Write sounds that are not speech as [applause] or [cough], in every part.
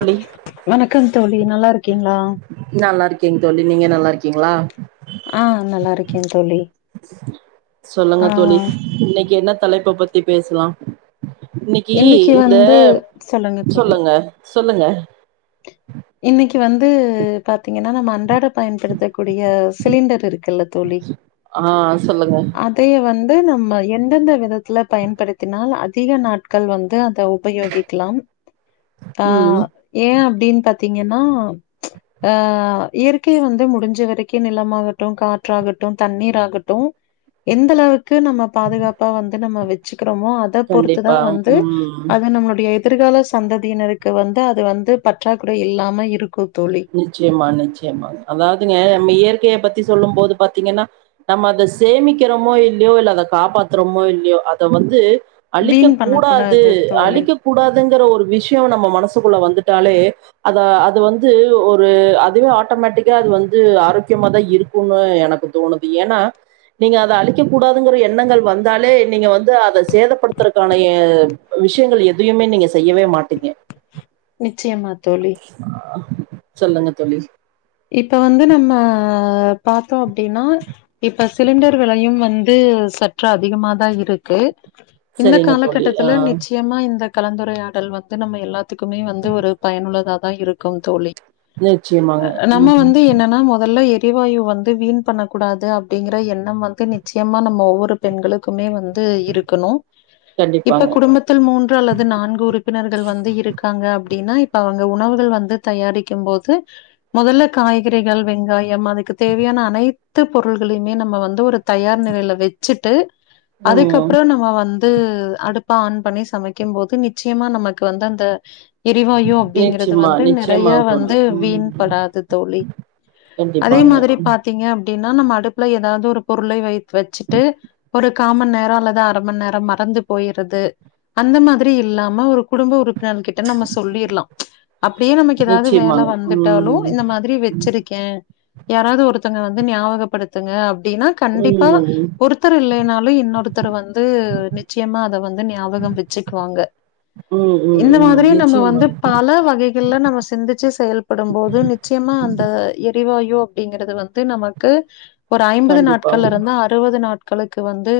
தோழி வணக்கங் தோழி நல்லா இருக்கீங்ளா நல்லா இருக்கேங் தோழி நீங்க நல்லா இருக்கீங்களா ஆஹ் நல்லா இருக்கே தோழி சொல்லுங்க ஆ தோழி இன்னைக்கு என்ன தலைப்ப பத்தி பேசலா இன்னைக்கி இன்னைக்கு இங்க வந்து சொல்லுங்க சொல்லுங்க இன்னைக்கு வந்து பாத்தீங்கன்னா நம்ம அன்றாட பயன்படுத்த கூடிய சிலிண்டர் இருக்குல்ல தோழி ஆ சொல்லுங்க அத் தைய வந்து நம்ம எந்தெந்த விதத்துல பயன்படுத்தினால் அதிக நாட்கள் வந்து அந்த உபயோகிக்கலா ம் ஆஹ் ஏன் அப்டின் பாத்தீங்கன்னா ஆஹ் இயற்கைய வந்து முடிஞ்ச வரைக்கு நிலமாகட்டு காற்றாகட்டு தண்ணீர்ராகட்டு எந்தளவு க்கு நம்ம பாதுகாப்பா வந்து நம்ம வச்சுக்றமோ அத பொறுத்துதா கண்டிப்பா வந்து ம் அது நம்ளுடைய எ திர்கால சந்ததியினருக்கு வந்து அது வந்து பற்றாக்குறை இல்லாம இருக்கு தோழி நிச்சயமா நிச்சயமா அதாவ்துங்க நம்ம இயற்கைய பத்தி சொல்லும் போது பாத்தீங்கன்னா நம்ம அத சேமிக்கிறோமோ இல்லியோ இல்ல அத காப்பாத்துறோமோ இல்லியோ அத வந்து அழிக்க வீண் கூடாது பண்ணக்கூடாது தோழி. அழிக்க கூடாதுங்கிற ஒரு விஷ்யோ நம்ம மனசுக்குள்ள வந்துட்டாலே அத அது வந் து ஒரு அதுவே ஆட்டோமேட்டிக்கா அது வந்து ஆரோக்கியமாதா இருக்குனு எனக்கு தோணுது ஏனா நீங்க அத அழிக்க கூடாதுங்ற எண்ணங்கள் வந்தாலே நீங்க வந்து அத சேதப்படுத்துறக்கானய விஷ்யங்கள் எதயுமே நீங்க செய்யவே மாட்டீங்க நிச்சயமா தோழி ஆ சொல்லுங்க தோழி இப்ப வந்து நம்ம பாத்தோ அப்டின்னா இப்ப சிலிண்டர் விலையும் வந்து சற்று அதிகமாதா இருக்கு இந்த சரிங்க தோழி ஆ காலகட்டத்துல நிச்சியமா இந்த கலந்துரையாடல் வந்து நம்ம எல்லாத்துக்குமே வந்து ஒரு பயனுள்ளதா தா இருக்கும் தோழி நிச்சயமா நம்ம வந்து என்னன்னா மொதல்ல எ ரிவாயு வந்து வீண் பண்ணக்கூடாது அப்டிங்ற எண்ணம் வந்து நிச்சயமா நம்ம ஒவ்வொரு பெண்களுக்குமே வந் து இருக்கணு கண்டிப்பாங்க இப்ப குடும்பத் தில் மூன்று அல்லது நான்கு உறுப்பினர்கள் வந்து இருக்காங்க அப்டின்னா இப்ப அவுங்க உணவுகள் வந்து தயாரிக்கும் போது மொதல்ல காய்கறிகள் வெங்காயம் அதுக்கு தேவயான அனைத்து பொருள்களைமே நம்ம வந்து ஒரு தயார் நிலைல வச் சிட்டு ம் அதுக்கப்றோ நம்ம வந் து அடுப்ப ஆன் பண்ணி சமைக்கும் போது நிச்சயமா நமக்கு வந்து அந்த எரிவாயு அப்டிங்கறது நிச்சயமா வந்து நிச்சயமா நறைய தோழி வந்து வீண் ம் படாது தோழி அதே கண்டிப்பாங்க மாதிரி பாத் தீங்க அப்டின்னா நம்ம அடுப்புல எதாவது ஒரு பொருளை வை வச்சுட்டு ஒரு கா மண் நேரோ அல்லது அரமண் நேரோ மறந்து போயிருது அந்த மாதிரி இல்லாம ஒரு குடும்ப உறுப்பினர்கள் கிட் ட்ட நம்ம சொல்லிற்லா அப்டியே நமக்கு எதாவ்து வேல நிச்சயமாங்க வந்து ம் இந்த மாதிரி வச்சிருக்கே யாராவ்து ஒருத்தோங்க வந்து ஞாபகப்படுத்துங்க அப்டின்னா கண்டிப்பா ம் ஒருத்தர் இல்லைனாலு இன்னொருத்தர் வந்து நிச்சயமா அத வந்து ஞாபகம் வச்சுக்குவாங்க ம் ம் இந்த ம் மாதிரி நம்ம நிச்சயமா வந்து பல வகைகள்ல நம்ம சிந்திச்சு செயல் படும்போது நிச்சயமா அந்த எரிவாயு அப்டிங்கறது வந்து நமக்கு ஒரு அம்பது கண்டிப்பாங்க நாட்கள்லருந்து அறுவது நாட்களுக்கு வந்து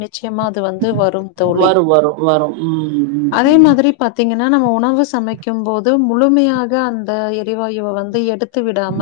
நி ச்சயமா அது வந்து வரும் தோழி வரும் வரும் வரும் ம் ம் அதே ம் மாதிரி பாத்தீங்கன்னா நம்ம உணவு சமைக்கும் போது முழுமையாக அந்த எரிவாயுவ வந்து எடுத் து விடாம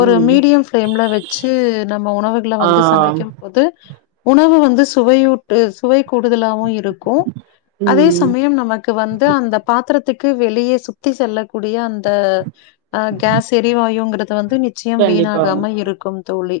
ஒரு ம் மீடியம் ஃப்ளேம்ல வச்சு நம்ம உணவுகள ஆ வந்து சமைக்கும்போது உணவு வந்து சுவையூட்டு சுவை கூடுதலாவு இருக்கு அதே ம் சமயம் நம க்கு வந்து அந்த பாத்தரத்துக்கு வெளிய சுத்தி செல்லக்கூடிய அந்த அ கேஸ் எரிவாயுங்கறது வந்து நிச்சயம் கண்டிப்பாங்க வீணாகாம இருக்கும் தோழி.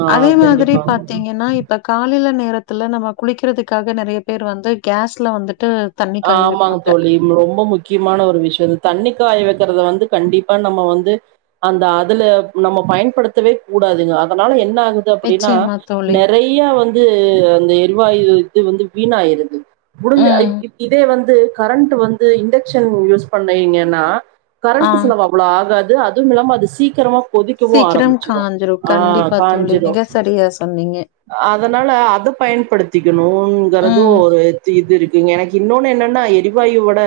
ஆ அதே மாதிரி கண்டிப்பாங்க பாத்தீங்கன்னா இ ப்ப காலைல நேரத்துல நம்ம குளிக்கிறதுக்காக நெறைய பேர் வந்து கேஸ்ல வந்துட்டு தண்ணி காய ஆமாங் வைப்பாங்க. தோழி. ம்ப ரொம்பொ முக்கியமான ஒரு விஷ்யோ இது தண்ணி காய வெக்கறத வந்து கண்டிப்பா நம்ம வந்து அந்த அதுல நம்ம பயன்படுத்தவே கூடாதுங்க அதனால என்ன ஆகு து அப்படின்னா நிச்சயமா தோழி. நெறையா வந்து அந்த எரிவாயு இது வந்து வீணாயிருது. முடிஞ்சா ம் இப் இப் இதே வந்து கரண்ட்டு வந்து இண்டெக்ஷன் யூஸ் பண்ணைங்கன்னா ஆ கரண்ட்டு செலவு அவ்ளோ ஆகாது அதுவுமில்லாம அது சீக்கிரமா கொதிக்கவு சீக்கிரம் ஆரம்பிச்சிரு காஞ்சிரு ஆ கண்டிப்பா தோழி காஞ்சிரு. மிக சரியா சொன்னீங்க அதனால அது பயன்படுத்திக்கணுங்கறது ம் ஒரு தி இது இருக்குங்க எனக் இன்னோன்னு என்னன்னா எரிவாயுவட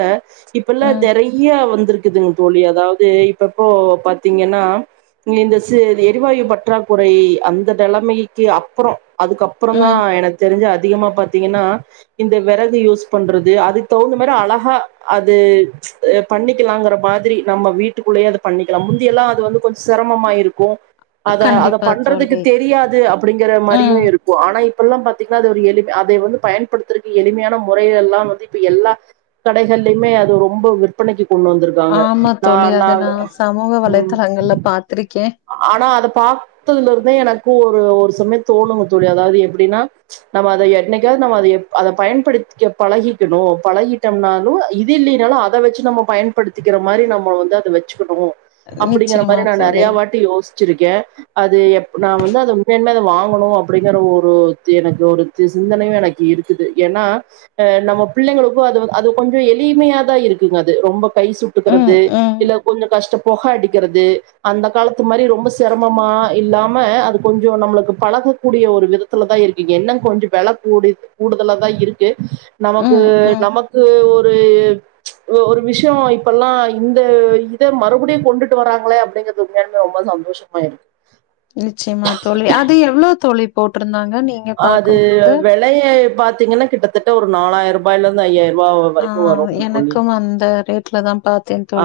ஸ்கிப்பெல்லா ம் தெறையா வந்திருக்குதுங் தோழி அதாவது இப்பப்போ பாத்தீங்கன்னா நி இந்த சு இது எரிவாயு பற்றாக்குறை அந்த தெலமைக்கு அப்புறோ அதுக்கப்புறந்தா ம் எனக் தெரிஞ்சு அதிகமா பாத்தீங்கன்னா இந்த வெறகு யூஸ் பண்றது அதுக் தவுந்த மாரி அழகா அது அ பண்ணிக்கலாங்கற மாதிரி நம்ம வீட்டுக்குள்ளயே அத பண்ணிக்கலாம் முந்தியெல்லா அது வந்து கொஞ்ச செரமமா இருக்கு. அத அத கண்டிப்பா பண்றதுக்கு தோழி தெரியாது அப்பிடிங்கற மாரியு ம் இரு கு ஆனா இப்பெல்லாம் பாத்தீங்னா அது ஒரு எளிம் அதைய வந்து பயன்படுத்தறக்கு எளிமையானம் முறைகள்லா வந்து இப்ப எல்லா கடைகள்லிமே அது ரொம்போ விற்பனைக்கி கொண்டு வந்திரு ஆமா தோழி அது நா சமூக வலைதளங்கள்ல பாத்துருக்கே. அ ஆனா அத பாத்ததுல இருந்தே எனக்கு ஒரு ஒரு சமயோ தோணுங்க தோழி அதாவது எப்டின்னா நம்ம அத என்னைக்காவ்து நம்ம அதைய அத பயன்படுத் க்க பழகிக்கணு பழகிட்டம்னாலு இது இல்லீனாலு அத வெச்சு நம்மோ பயன்படுத்திக்கிற மாரி நம்மோ வந்து அத வெ ச்சுகணு அப்பிடிங்கற நிச்சயமா மாரி நா தோழி நெறையா வாட்டி யோஸ் ச்சிருக்கே அது எப் நா வந்து அது உண்மையான்மே அத வாங்குணு அப்டிங்கற ஒருத் எனக்கு ஒருத்து சிந்தனையு எனக்கு இருக்குது ஏன்னா அ நம்ம பிள்ளைங்களுக்கு அதுவ அது கொஞ்சோ எளிமையாதா இருக்குங்க அது ரொம்ப கை ம் சுட்டுக்கறது ம் இல்ல கொஞ்சோ கஷ்ட பொக அடிக்கிறது அந்த காலத்து மாரி ரொம்ப சிரமமா இல்லாம அது கொஞ்சோ நம்மளுக்கு பழக கூடிய ஒரு விதத்துலதா இருக்கு என்னங் கொஞ்சோ வெல கூடித் கூடுதலாதா இருக்கு. நமக்கு ம் ம் நமக்கு ஒரு எ ஒ ஒரு விஷ்யோ இப்பெல்லா இந்த இத மறுபடியு கொண்டுட்டு வராங்களே அப்டிங்க து உண்மையாலுமே ரொம்போ சந்தோஷமா இருக்கு. நிச்சயமா தோழி அது எவ்ளோ தோழி போட்ருந்தாங்க நீ ஆ அது வெலையை பாத்தீங்கன்னா கிட்டத்தட்ட ஒரு நாலாயிர் பாயிலந்து ஐயாயிர்ருவா வ ஆ வரைக்கு வருங்க தோழி. எனக்கும் அந்த ரேட்ல தா பாத்தேன் ஆ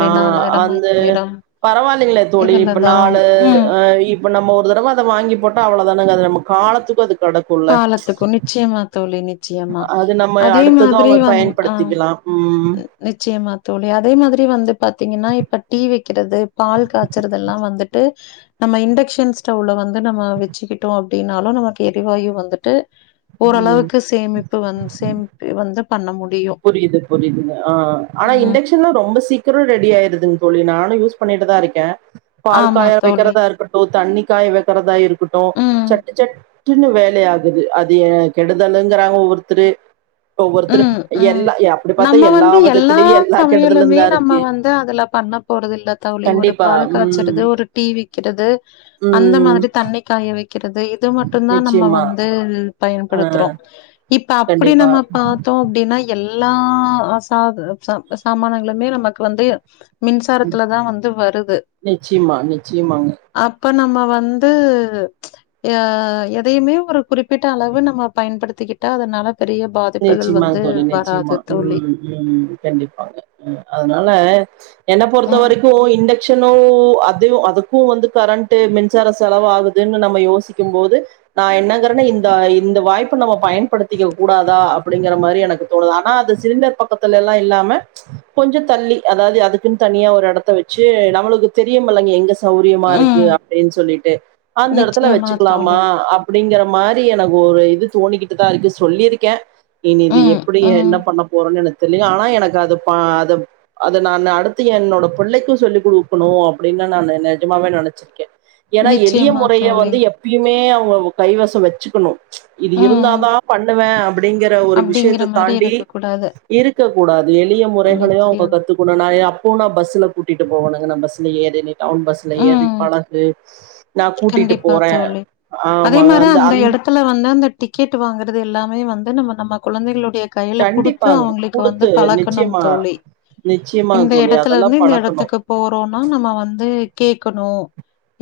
அந்த பரவால்லைங்ளே தோழி இப்ப இதுலதா நாலு ம் அ இப் ப நம்ம ஒரு தடவ அத வாங்கி போட்டா அவ்ளதானங்க அது நம்ம காலத்துக்கு அது கடக்குல்ல. காலத்துக்கு நிச்சயமா தோழி நிச்சயமா அது நம்ம அதே அடுத்தது அவ பயன்படுத்திக்கலா. ம் நிச்சயமா தோழி அதே மாதிரி வந்து பாத்தீங்கன்னா இப்ப டீ வெ க்கிறது பால் காச்சறது எல்லா வந்துட்டு நம்ம இண்டெக்ஷன் ஸ்டவ்ல வந்து நம்ம வெச்சுக்கிட்டோ அப்டின்னாலு நமக்கு எரிவாயு வந்துட்டு ம். ஓரளவுக்கு சேமிப்பு வந் சேமிப்பி வந்து பண்ண முடியு. புரியுது புரியுது ஆ ஆனா ம் இண்டக்ஷன்லா ரொம்ப சீக் கறோ ரெடி ஆயிருதுங் தோழி நானு யூஸ் பண்ணிட்டுதா இருக்கே பால் ஆமா பாயா தோழி வைக்கிறதா இருக்கட் டு தண்ணி காய வைக்கிறதா இருக்கட்டு ம் சட்டு சட சின்னு வேலைய ஆகுது அது ஏ கெடுதலுங்கிறாங்க ஒவ்வொருத்தரு ஒவ்வொருத்தரு ம் ம் எல்லா அப்படி பாத்தா நம்ம வந்து எல்லா விதத்துலயு சமையலுமே கெடுதலுந்தா நம்ம இருக்கு வந்து அதுல பண்ண போறதுல்ல தோழி ஒரு கண்டிப்பா பால் காய்ச்சறது ம் ஒரு டீ வக்கிறது அந்த ம் மாதிரி தண்ணி காய வைக்கிறது இது மட் ட்டுந்தா நம்ம நிச்சயமா வந்து ஆ பயன்படுத்துறோ இப்ப அப்டி கண்டிப்பா நம்ம பத்தோ அப்படின்னா எல்லா சாத சா சாமானங்களுமே நமக்கு வந்து மின்சாரத்துல தா வந்து வருது நிச்சயமா நிச்சயமாங்க அப்ப நம்ம வந்து ஆ எதையுமே ஒரு குறிப்பிட்ட அளவு நம்ம பயன்படுத்திக்கிட்டா அதனால பெரிய பாதி நெச்சிம்மா தோழி நெச்சிம்மா ம் ம் கண்டிப்பாங்க அ அதனால என்ன பொறுத்த ம் வரைக்கு இந்த சன்னு அத அதுக்கு வந்து கரண்ட்டு மின்சார செலவ ஆகுதுன்னு நம்ம யோசிக்கும் போது நா என்னங்கறேன இந்த இந்த வாய்ப்ப நம்ம பயன்படுத்திக்க கூடா தா அப்படிங்கிற மாரி எனக்கு தோணுது ஆனா அந்த சிலிண்டர் பக்கத்துலல்லா இல்லாம கொஞ்சம் தள்ளி அதாவது அதுக்குன்னு தனியா ஒரு எடத்த வச்சு நம்மளுக்கு தெரியுமலங்க எங்க சௌரியமா இருக்கு ம் அப்டின்னு சொல்லிட்டு அந்த எடத்துல நிச்சயமா தோழி வச்சுக்கலாமா அப் அப்படிங்கிற மாரி எனக்கு ஒரு இது தோணிக்கிட்டுதா இருக்குது சொல்லியிருக்கே நீனு இது ம் எப்டி என்ன ம் பண்ண போறோன்னு எனக்கு தெரியு ஆனா எனக்கு அத பா அது அத நான்னு அடுத்து என்னோட பிள்ளைக்கு சொல்லிக் குடுக்கணு அப்டின்னு நா நஜமாவே நெனைச்சே ருக்கே ஏன்னா எளிய நிச்சயமா முறைய தோழி வந்து எப் எப்பயுமே அவங்க கைவசம் வச்சுக்கணு இது ம் இருந்தாதா பண்ணுவே அப்டிங்கற ஒரு அப்டிங்கிற விஷயத்தை மாரி தாண்டி இருக்க கூடாது இருக்கக் கூடாது எளிய முறைகளையு நிச்சயம் அவங்க கத்துக்க போன நா அப்போனா பஸ்சில கூட்டிட்டு போகணுங்க நா பஸ்ஸில ஏறி நீ டவுன் பஸ்ஸில ஏறி ம் பழகு நா கூட்டிட்டு கண்டிப்பா போறே தோழி அதே ஆமாங்க மாரி அந்த அந் எடத் துல வந்து அந்த டிக்கெட் வாங்குறது எல்லாமே வந்து நம்ம நம்ம குழந்தைகளுடைய கையில குடுத்து கண்டிப்பாங்க அவங்களுக்கு வந்து குடுத்து பழக்கணம் நிச்சயமா தோழி நிச்சயமாங்க இந்த தோழி எடத்துல அதெல்லா இருந்து இந்த பழக்கணு எடத்துக்கு போறோம்னா நம்ம வந்து கேக்கணு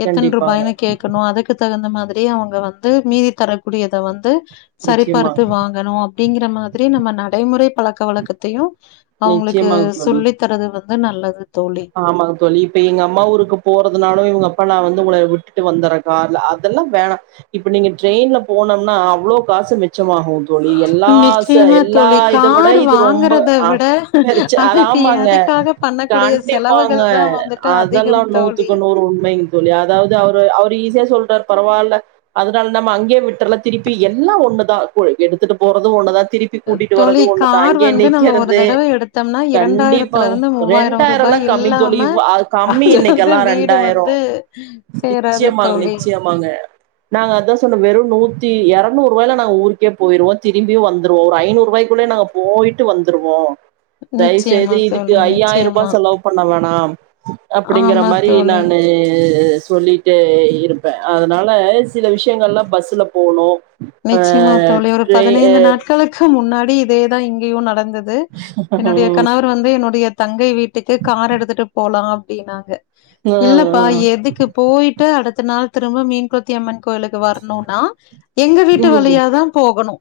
எத்தன்ரு கண்டிப்பாங்க கேக்கணு அதுக்கு தகுந்த மாதிரி அவங்க வந்து மீதி தரக்கூடியத வந்து சரிபார்த்து நிச்சயமாங்க வாங் கனு அப்டிங்கிற மாரி நம்ம நடைமுறை பழக்க வழக்கத்தையு அவங்களுக்கு நிச்சயமாங்க தோழி சொல்லி த்துறது வந்து நல்லது தோழி ஆமாங்க தோழி இப்ப எங்கம்மா ஊருக்கு போறதுனாலு இவங்க அப்பா நா வந்து உங்கள விட்டுட்டு வந்துறே கார்ல அதெல்லா வேணா இப்ப நீங்க ட்ரெயின்ல போனோம்னா அவ்ளோ காசு மிச்சமாகு நிச்சயமா தோழி விட கார் இது ரொம்ப வாங்கறத ஆ விட பெருச்சு அதுக்கு எதுக்காக பண்ணக்கூடிய செ இருப்பாங்க அதெல்லா நூத்துக்கு நூறு உண்மை தோழி அதாவது அவரு அவரு ஈஸியா சொல்ட்டாரு பரவால்ல அதனால நம்ம அங்கே விட்றலா திருப்பி எல்லா ஒண்ணுதா இப்போ எடுத்துட்டு போறது ஒண்ணுதா திருப் கூட்டிட்டு வறது தோழி ஒண்ணுதா கார் அங்கயே வந்து நம்ம ஒரு நிக்கிறது தடவ எடுத்தோம்னா கண்டிப்பா இரண்டாயிரத்துல இருந்து மூவாயிரம் ரெண்டாயிரலா ரூபாய் கம்மிங் தோழி இல்லாம கம்மி அது வந்து இன்னைக்கெல்லா வீடு ரெண்டாயிர வந்து சேராது நிச்சயமா தோழி நிச்சய ஆமாங்க நாங்க அதா சொன்னோ வெறு நூத்தி இரநூரூவாய்ல நா ஊருக்கே போயிருவோ திரும்பி வந்துருவோ ஒரு ஐநூருவாய்க்குள்ளே நாங்க போயிட்டு வந்துருவோம் தயவுசெய்து நிச்சயமா இதுக்கு தோழி ஐயாயிரம் நிச்சயமா ரூபாய் செலவு பண்ண வேணா அப்படிங்கற ஆமா மாரி தோழி நானு சொல்லி ட்டு இருப்பே அதனால சில விஷயங்கள்ல்லாலா பஸ்ல போணும் நிச்சயமா தோழி ஒரு பதினைந்து நாட்களுக்கு முன்னாடி இதேதா இங்கேயு நடந்தது என்னுடைய கணவர் வந்து என்னுடைய தங்கை வீட்டுக்கு கார் எடுத்துட்டு போலாம் அப்படின்னாங்க ம் இல்லப்பா ம், எதுக்கு போயிட்டு அடுத்த நாள் திரும்ப மீன் கொத்தி அம்மன் கோயிலுக்கு வரணும்னா எங்க வீட்டு ம். வழியாதா போகணும்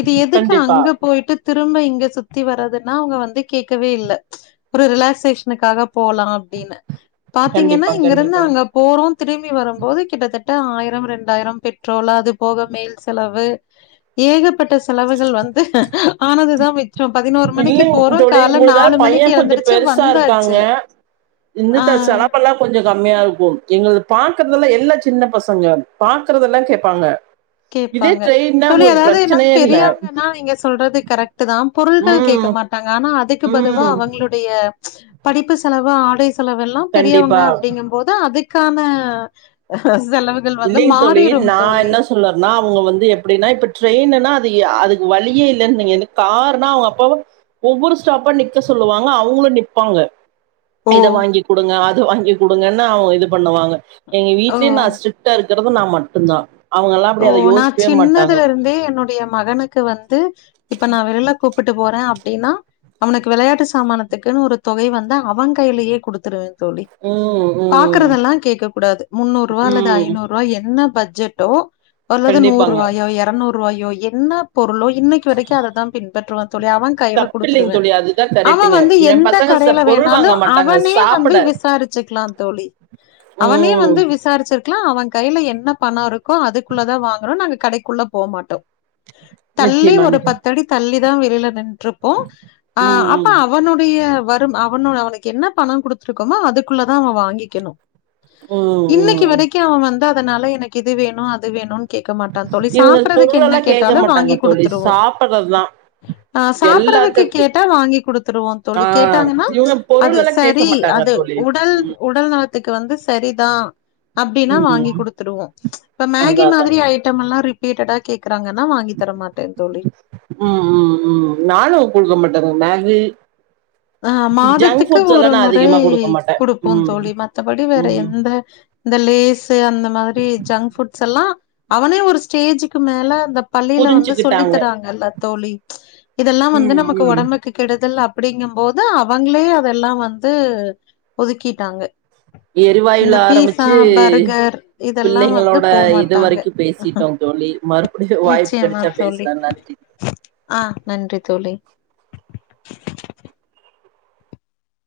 இது எதுக்கு கண்டிப்பா அங்க போயிட்டு திரும்ப இங்க சுத்தி வரதுன்னா அவுங்க வந்து கேக்கவே இல்ல ஒரு ரிலாக்சேஷனுக்காக போலாம் அப்படின்னு பாத்தீங்கன்னா கண்டிப்பா இங்க இருந்து கண்டிப்பா அங்க போறோம் திரும்பி வரும்போது கிட்டத்தட்ட ஆயிரம் ரெண்டாயிரம் பெட்ரோலாது போக மேல் செலவு ஏகப்பட்ட செலவுகள் வந்து ஆனதுதா மிச்சம் பதினோரு மணிக்கு இல்லைங்க போறோம் தோழி கால்ல உங்களுதா நாலு மணிக்கு பையன் கொஞ்சோ எழந்துருச்சு வந்தாச்சு இந்து ஆ. தா செலாப்பல்லாம் கொஞ்சோ கம்மியா இருக்கும் எங்களது பாக்கறதெல்லா எல்லா சின்ன பசங்க பாக்குறதெல்லா கேப்பாங்க இதே கேப்பாங்க ட்ரெயின்னா தோழி உங்களுக்கு அதாவது என்ன பிரச்சனையே இல்ல பெரியவங்கன்னா நீங்க சொல்றது கரெக்ட் ட்டுதா பொருள்கள் கேக்க ம் மாட்டாங்க ஆனா அதுக்கு பதுவா ம் அவுங்களோட படிப்பு செலவு ஆடை செலவு எல்லாம் பெரியவுங்க கண்டிப்பா அப்படிங்கும்போது அதுக் க்கான செலவுகள் வந்து மாறிடும் தோழி சொல்லனா அவுங்க வந்து எப்படின்னா இப்ப ட்ரெயின்னுனா அது அதுக்கு வழியே இல்ல நீங்க காருனா அவுங்க அப்ப ஒவ்வொரு ஸ்டாப்பா நிக்க சொல்லுவாங்க அவுங்களும் நிப்பாங்க ஓ இத வாங்கி குடுங்க அத வாங்கி குடுங்கன்னு அவுங்க இது பண்ணுவாங்க எங்க ஓ வீட்லயே நா ஸ்ட்ரி ட்டா இருக்குறது நா மட்டும்தா ஓ நா சின்னதுல இருந்தே என்னுடைய மகனுக்கு வந்து இப்ப நா விரல கூப்பிட்டு போறே அப்படின்னா அவனுக்கு விளையாட்டு சாமானத்துக்குன்னு ஒரு தொகை வந்து அவன் கையிலயே குடுத்துருவேன் தோழி ம் ம் பாக்குறதெல்லா கேக்க கூடாது முன்னூறு ரூபா அல்லது ம் ஐநூறு ரூபா என்ன பட்ஜெட்டோ அல்லது நூறு கண்டிப்பாங்க ரூபாயோ இரநூறு ரூவாயோ என்ன பொருளோ இன்னைக்கு வரைக்கும் அதைதா பின்பற்றுவந் தோழி அவன் கையில தப்பில்லைங்க குடுத்துருவேன் தோழி அதுதா அவன் கரெக்ட்டுங்க வந்து எ எந்த பசங்க ச கடையில பொருள் வாங்க வேணாலும் மாட்டாங்க அவனே வந்து சாப்புட விசாரிச் ச்சுக்கலா தோழி அவனே ம் வந்து விசாரிச்சிருக் கலா அவன் கையில என்ன பணம் இருக்கோ அதுக்குள்ளதா வாங்கனும் நாங்க கடைக்குள்ள போகமாட்டோம் தள்ளி நிச்சயமா ஒரு நிச்சயமா பத்தடி தள்ளி தா வெளியில நின்று இருப்போம் ஆ ம் அப்பா அவனுடைய வரும் அவனுட அவனுக்கு என்ன பணம் குடுத்துருக்கோமோ அதுக்குள்ளதா அவன் வாங்கிக்கணும் ம் ம் இன்னைக்கு ம் வரைக்கும் அவன் வந்து அதனால எனக்கு இது வேணும் அது வேணுன்னு கேக்க மாட்டான் தோழி இவங்க சாப்புட்றதுக்கு என்ன பொருளெல்லா கேக்க கேட்டாலும் வாங்கி மாட்டாங்க தோழி குடுத்துருவோம் சாப்பட்றதுதா அ சாப்புட்றதுக்கு எல்லாத்துக்கு கேட்டா வாங்கி குடுத்துருவோம் ஆ தோழி கேட்டாங்கன்னா இவங்க அது பொருளெல்லா கேக்க சரி மாட்டாங்க அது தோழி உடல் ம் உடல் நலத்துக்கு வந்து சரிதா அப்படின்னா வாங்கி ம் குடுத்துருவோம் இப்ப மேகி அதா அதா மாரி ஐட்டம் எல்லா ரிப்பீட்டடா கேக்குறாங்கன்னா வாங்கி தர மாட்டேன் தோழி உம் உம் உம் நானும் குடுக்க மாட்டேங்க மேகி அ இந்த ஜங்க் மாதத்துக்கு ஃபுட்ஸ் எல்லா ஒரு நா முறை அதிகமா குடுக்க மாட்டே குடுப்போம் ம் தோழி மத்தபடி வேற ம் எந்த இந்த லேஸு அந்த மாதிரி ஜங்க் ஃபுட்ஸ் எல்லா அவனே ஒரு ஸ்டேஜுக்கு மேல இந்த பள்ளியில வந்து சொல்லி புரிஞ்சுக்கிட்டாங்க தராங்கல்ல தோழி இதெல்லா வந்து ம் நமக்கு ம் உடம்புக்கு கெடுதல் அப்படிங்கும் போது அவுங்களே அதெல்லா வந்து ஒதுக்கிட்டாங்க [unintelligible] எரிவாயுல இந்த பீஸா ஆரம்பிச்சு பர்கர் இதெல்லா வந்து பிள்ளைங்களோட போ இது மாட்டாங்க வரைக்கு பேசிட்டோ தோழி மறு வாய்ப்பு நிச்சயமா கெடைச்சா தோழி பேசலா நன்றி ஆ நன்றி தோழி